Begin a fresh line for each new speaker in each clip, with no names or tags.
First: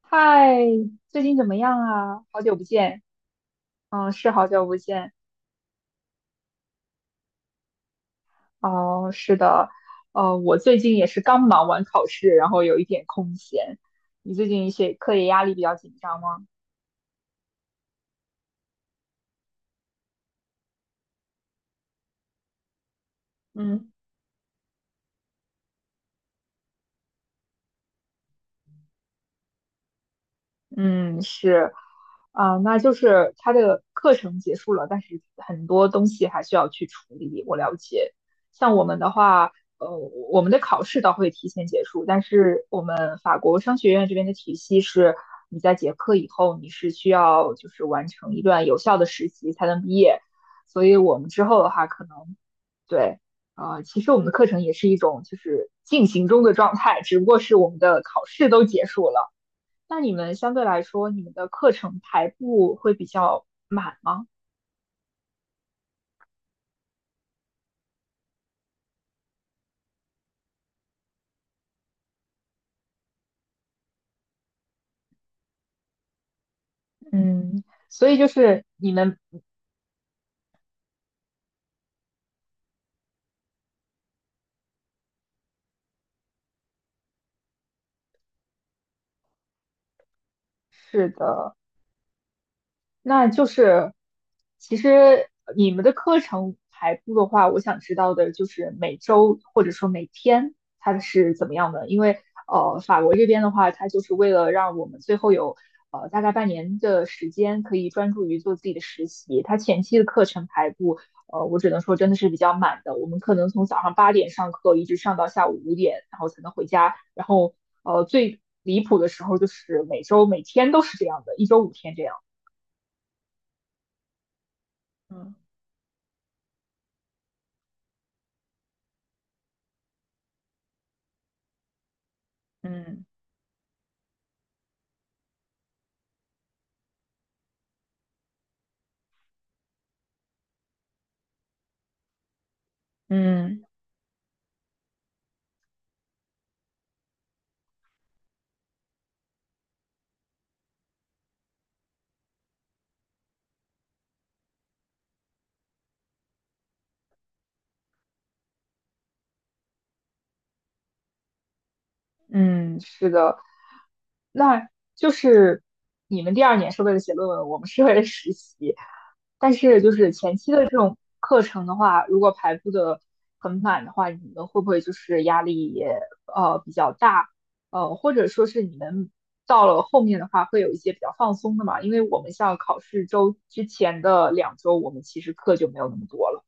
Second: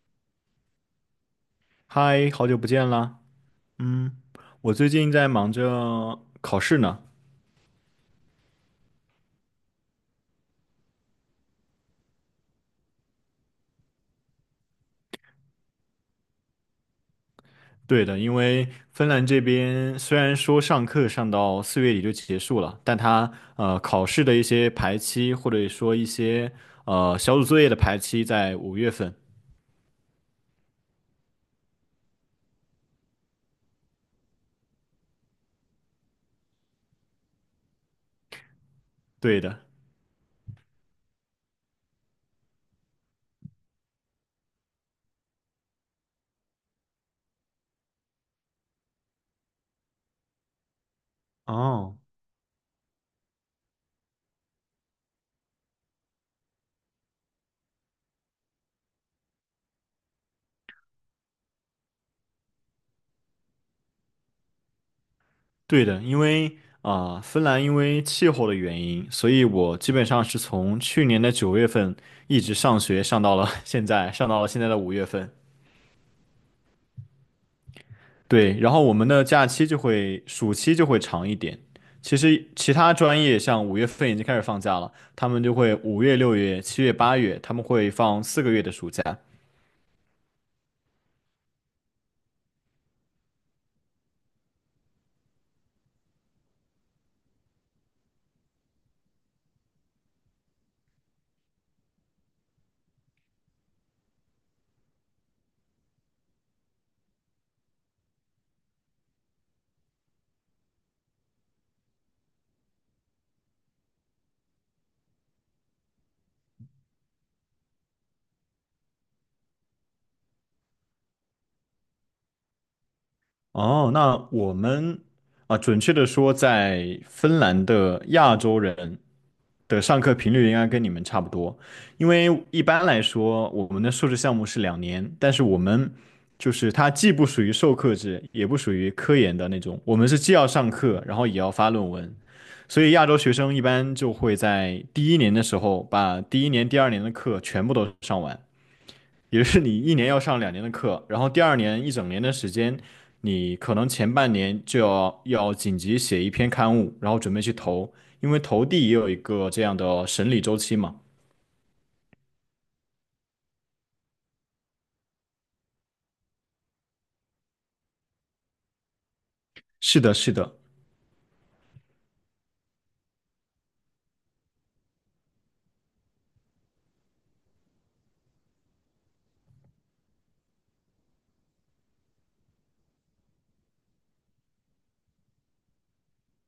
嗨，最近怎么样啊？
嗨，
好
好
久
久
不
不见
见，
啦。
嗯，
嗯。
是好久
我
不
最近
见。
在忙着考试呢。
哦，是的，我最近也是刚忙完考试，然后有一点空闲。你最近学课业压力比较紧张吗？
对的，因为芬兰这边虽然说上课上到4月底就结束了，但它
嗯。
考试的一些排期或者说一些小组作业的排期在五月份。
嗯，是，啊、那就是他的课程结束了，但是很多东西还需要去处理。我了解，像我们的
对
话，
的。
呃，我们的考试倒会提前结束，但是我们法国商学院这边的体系是，你在结课以后，你是需要就是完成一段有效的实习才能毕业，所以我们之后的话，
哦，
可能对，其实我们的课程也是一种就是进行中的状态，只不过是我们的考试都结束了。那你们相对来说，你们的课程排布会比较满吗？
对的，因为芬兰因为气候的原因，所以我基本上是从去年的9月份一直上学上到了现在，上到了现在的五月份。
嗯，所以就
对，
是
然后
你
我们
们
的假期就会暑期就会长一点。其实其他专业像五月份已经开始放假了，他们就会5月、6月、7月、8月，他们会放4个月的暑假。
是的。那就是，其实你们的课程排布的话，我想知道的就是每周或者说每天它是怎么样的，因为法国这边的话，它就是为了让我们最后有大概半年的时间可以专注于做自己的实习，它前期的课程排布，我只能说真的是比较满的，我们可能从早上八点上课一直上到下午五点，然后才能回家，然后最离谱的时候就是每周每天都是这样的，一周五天这样。
哦，那我们
嗯。
啊，准确的说，在芬兰的亚洲人的上课频率应该跟你们差不多，因为一般来
嗯
说我们的硕士项目是两年，但是我们就是它既不属于授课制，也不属于科研的那种，我们是既要上课，然后也要发论文，所以亚洲学生一
嗯
般就会在第一年的时候把第一年、第二年的课全部都上完，也就是你一年要上两年的课，然后第二年一整年的时间，你可能前半年就要紧急写一篇刊物，然后准备去投，因为投递也有一个这样的审理周期嘛。
嗯，是的，那就是你们第二年是为了写论文，我们是为了实习。但是就
是
是
的，是的。
课程的话，如果排布的很满的话，你们会不会就是压力也比较大？或者说是你们到了后面的话，会有一些比较放松的嘛？因为我们像考试周之前的两周，我们其实课就没有那么多了。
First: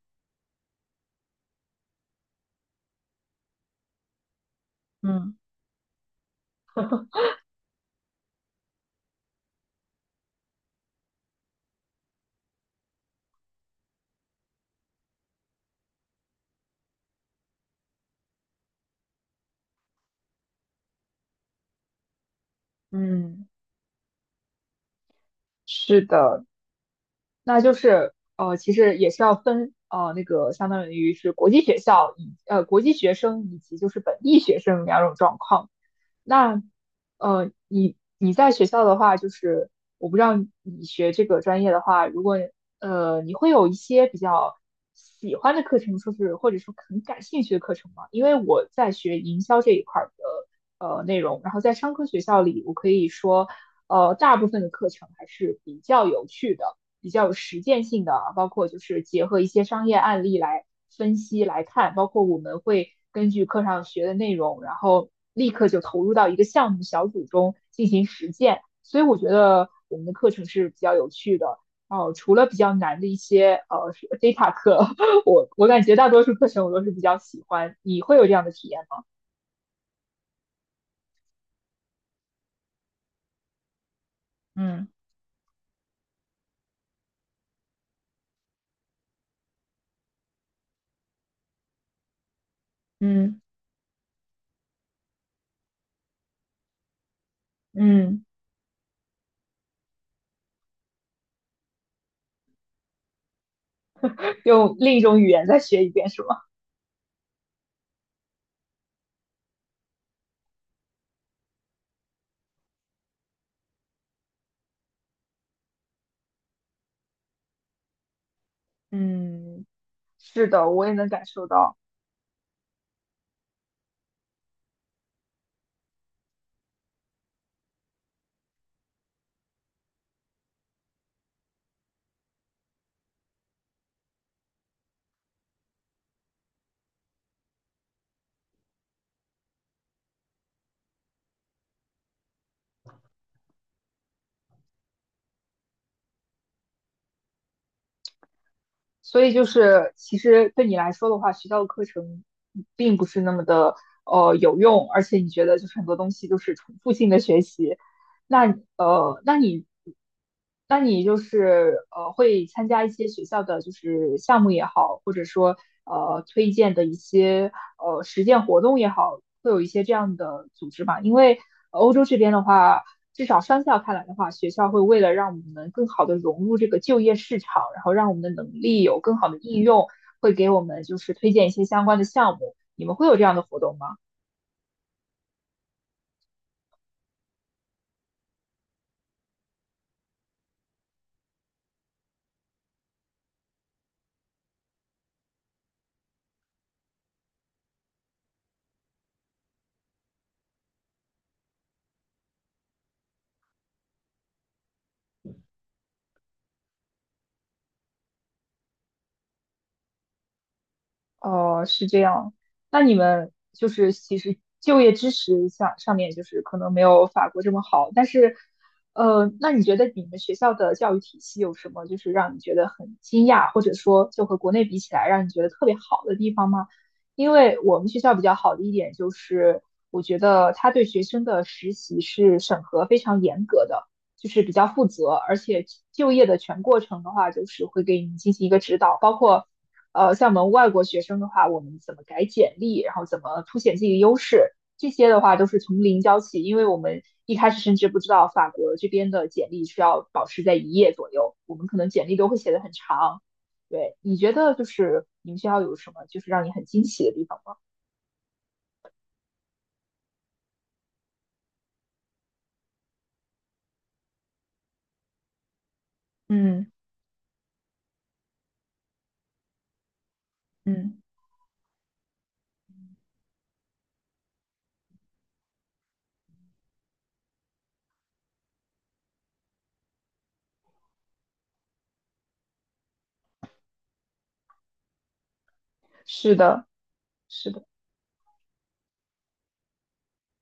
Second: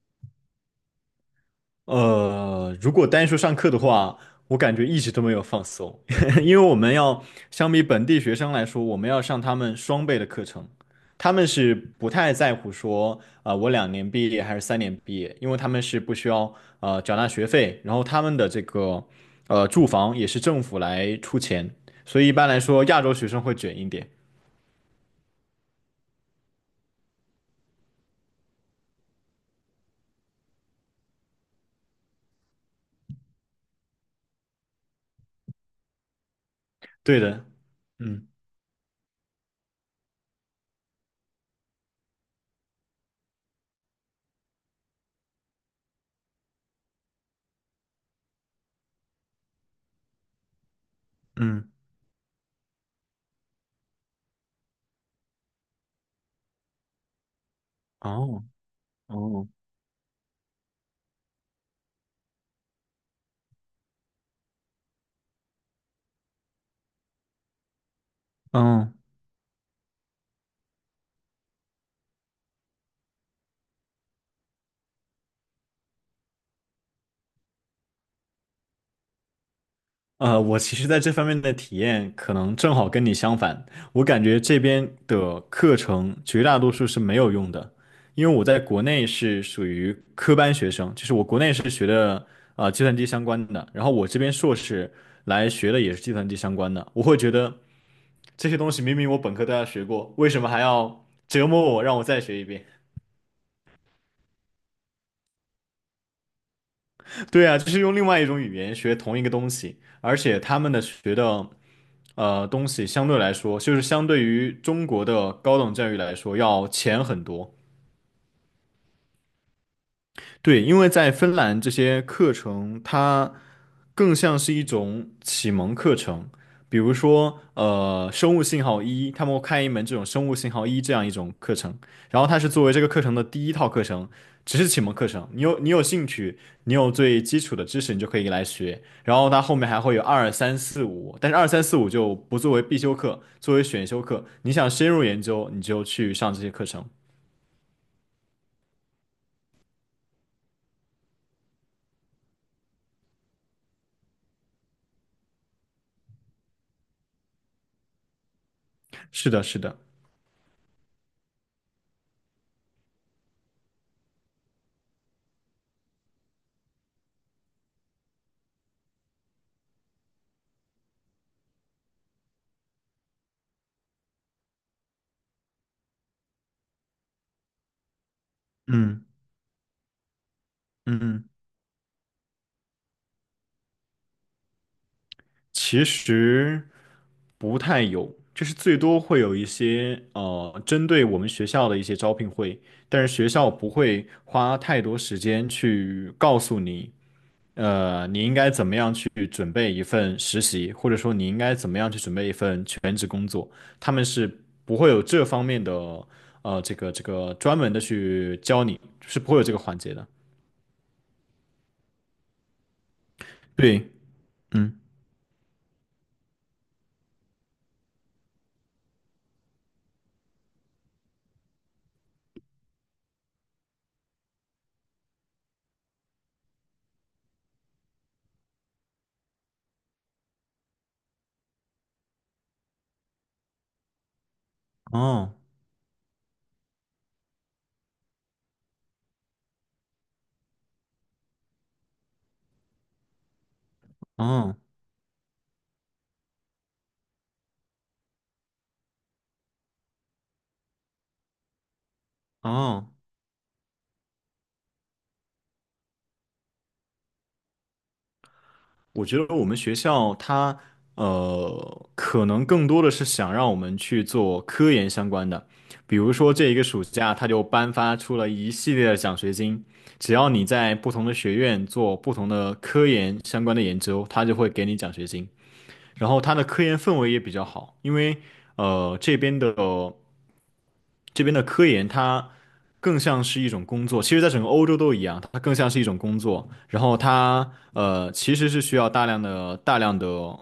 如果单说上课的话，我感觉一直都没
嗯
有放松，因为我们要 相比本地学生来说，我们要上他们双倍的课程，他们是不太在乎说我两年毕业还是3年毕业，因为他们是不需要缴纳学费，然后他们的这个住房也是政府来出钱，所以一般来说亚洲学生
嗯，
会卷一点。
是的，那就是其实也是要分那个相当于是国际学校以国际学生以及就是本地学生两种状况。那
对的。
你
嗯
你在学校的话，就是我不知道你学这个专业的话，如果你会有一些比较喜欢的课程，说是或者说很感兴趣的课程吗？因为我在学营销这一块儿的内容，然后
嗯。
在商科学校里，我可以说大部分的课程还是比较有趣的。比较有实践性的啊
哦
包括就是结合一
哦。
些商业案例来分析来看，包括我们会根据课上学的内容，然后立刻就投入到一个项目小组中进行实践。
嗯。
所以我觉得我们的课程是比较有趣的。哦，除了比较难的一些data 课，我感觉大多数课程我都是比较喜欢。你会有这样的体验吗？
我其实在这方面的体验可能正好跟你相反。我感觉这边
嗯
的课程绝大多数是没有用的，因为我在国内是属于科班学生，就是我国内是学的计算机相
嗯
关的，然后我这边硕士来学的也是计算机相关的。我会觉得
嗯。
这些东西明明我本科都要学过，为什么还要折磨我，让我再学一遍？
用另一种语言再学一遍是吗？
对啊，就是用另外一种语言学同一个东西，而且他们的学的。东西相对来说，就是相对于中国的高等教育来说要浅很多。
嗯，是
对，
的，
因
我
为
也能
在
感
芬
受
兰这
到。
些课程，它更像是一种启蒙课程，比如说，生物信号一，他们会开一门这种生物信号一这样一种课程，然后它是作为这个课程的第一套课程，只是启蒙课程。你有兴趣，你有最基础的知识，你就可以来学。然后它后面还会有二三四五，但是二三四五就不作为必修课，作为选修课。你想深入研究，你就去上这些课程。
所以就是，其实对你来说的话，学校的课程并不是那么的有用，而且你觉得就是很多东西都是重复性的学习，那
是的，是的。
那你就是会参加一些学校的就是项目也好，或者说推荐的一些实践活动也好，会有一些这样的组织嘛？因为欧洲这边的话，至少商校看来的话，学校会为了让我们能更好的融入这个就业市场，然后让我们的能力有
嗯
更好的应用，会给我们就是
嗯。
推荐一些相关的项目。你们会有这样的活动吗？
其实不太有，就是最多会有一些针对我们学校的一些招聘会，但是学校不会花太多时间去告诉你，你应该怎么样去准备一份实习，或者说你应该怎么样去准备一份全职工作，他们是不会有这方面的这个专门的去教你，是不会有这个环节的。
哦，是这样。那你们就
对。
是其实
嗯。
就业支持上面就是可能没有法国这么好，但是，那你觉得你们学校的教育体系有什么就是让你觉得很惊讶，或者说就和国内比起来让你觉得特别好的地方吗？因为我们学校比较好的一点就是，我觉得他对学生的实习是审核非常严格的，就是比较负责，
哦
而且就业的全过程的话，就是会给你进行一个指导，包括。像我们外国学生的话，我们怎么改简历，然后怎么凸显自己的优势，
哦
这些的话都是从零教起，因为我们一开始甚至不知道法国这边的简历需要保持在一页左右，我们可能简历都会写得很
哦。
长。对，你觉得就是你们学校有什么就是让你很惊喜的地方吗？
我觉得我们学校它可能更多的是想让我们去做科研相关的，比如说这一个
嗯
暑假，它就颁发出了一系列的奖学金，只要你在不
嗯，
同的学院做不同的科研相关的研究，它就会给你奖学金。然后它的科研氛围也比较好，因为呃这边的这边的科研它更像是一种工作，其实在整个欧洲都一样，它更像是一种工
是
作，
的，
然后
是
它
的，
其实是需要大量的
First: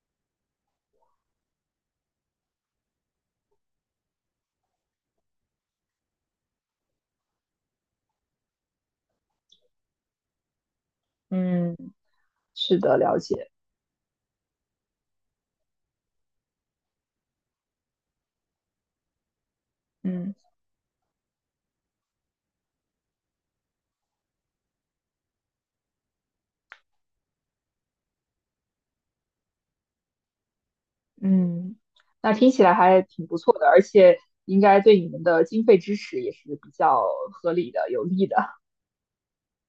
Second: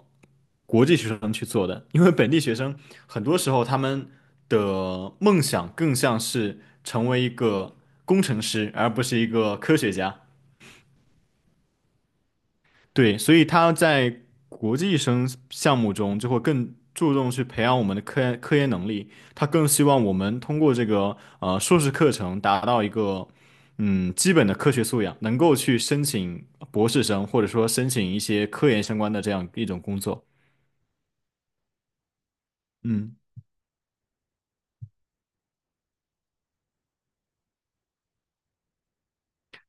国际学生去做的，因为本地学生很多时候他们的梦想更像是成为一个工程师，而不是一个科学家。
嗯是的，
对，
了
所以
解。
他在国际生项目中就会更注重去培养我们的科研能力，他更希望我
嗯。
们通过这个硕士课程达到一个基本的科学素养，能够去申请博士生或者说申请一些科研相关的这样一种工作。
嗯，那听起来还
嗯，
挺不错的，而且应该对你们的经费支持也是比较合理的、有利的。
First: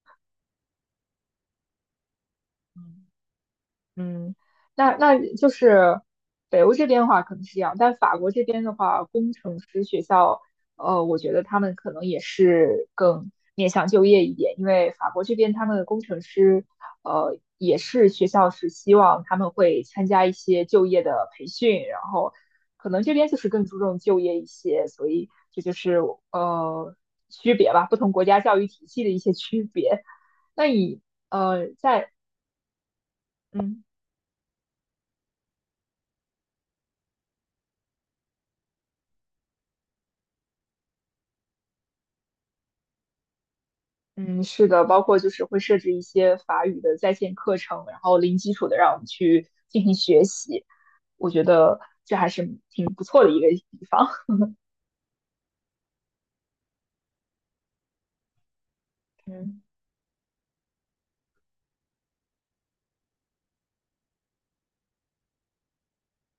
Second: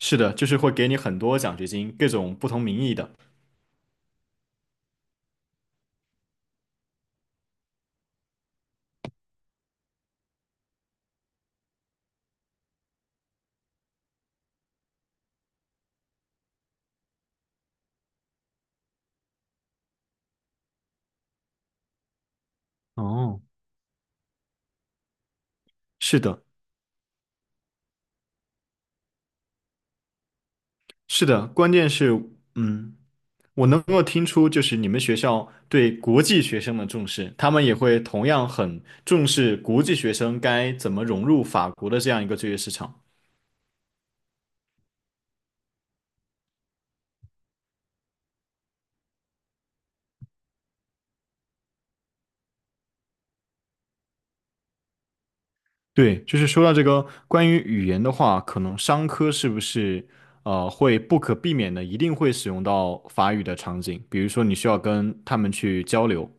是的，就是会给你很多奖学金，各种不同名义的。
嗯，那那就是北欧这边的话可能是这样，但法国这边的话，工程师学校，我觉得他们可能也是更面向就业一点，因为法国这边他们的工程师，也是学校是希望他们会参加一些就业的培训，然后可能这边就
哦，
是更注重就业一些，所以这就是
是的，
呃区别吧，不同国家教育体系的一些区别。那你
是的，
呃
关键是
在
嗯。我能
嗯。
够听出，就是你们学校对国际学生的重视，他们也会同样很重视国际学生该怎么融入法国的这样一个就业市场。
嗯，是的，包括就是会设置一些法语的在线课程，然后零基础的让我们去进行学习，我觉得这还是挺不错的一个地方。
对，就是说到这个关于语言的话，可能商 科是不
嗯
是会不可避免的一定会使用到法语的场景，比如说你需要跟他们去交流。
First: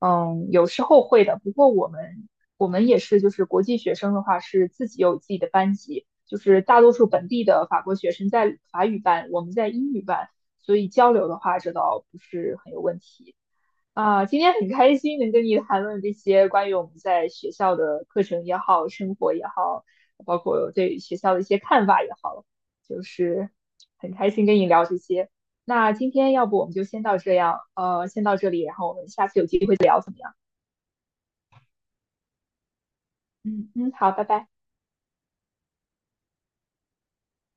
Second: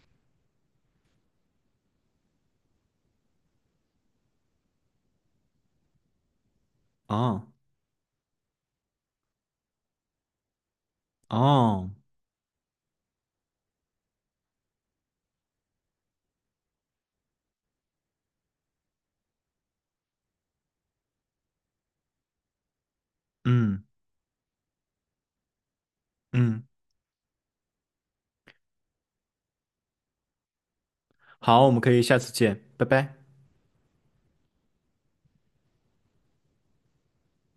嗯有时候会的，不过我们我们也是，就是国际学生的话是自己有自己的班级，就是大多数本地
哦
的法国学生在法语班，我们在英语班，所以交流的话这
哦。
倒不是很有问题。啊，今天很开心能跟你谈论这些关于我们在学校的课程也好，生活也好，包括对学校的一些看法也好，就是
嗯
很开心跟你聊这些。那今天要不我
嗯。
们就先到这样，先到这里，然后我们下次有机会再聊，怎么样？
好，我们可以下次见，拜拜。
嗯嗯，好，拜拜。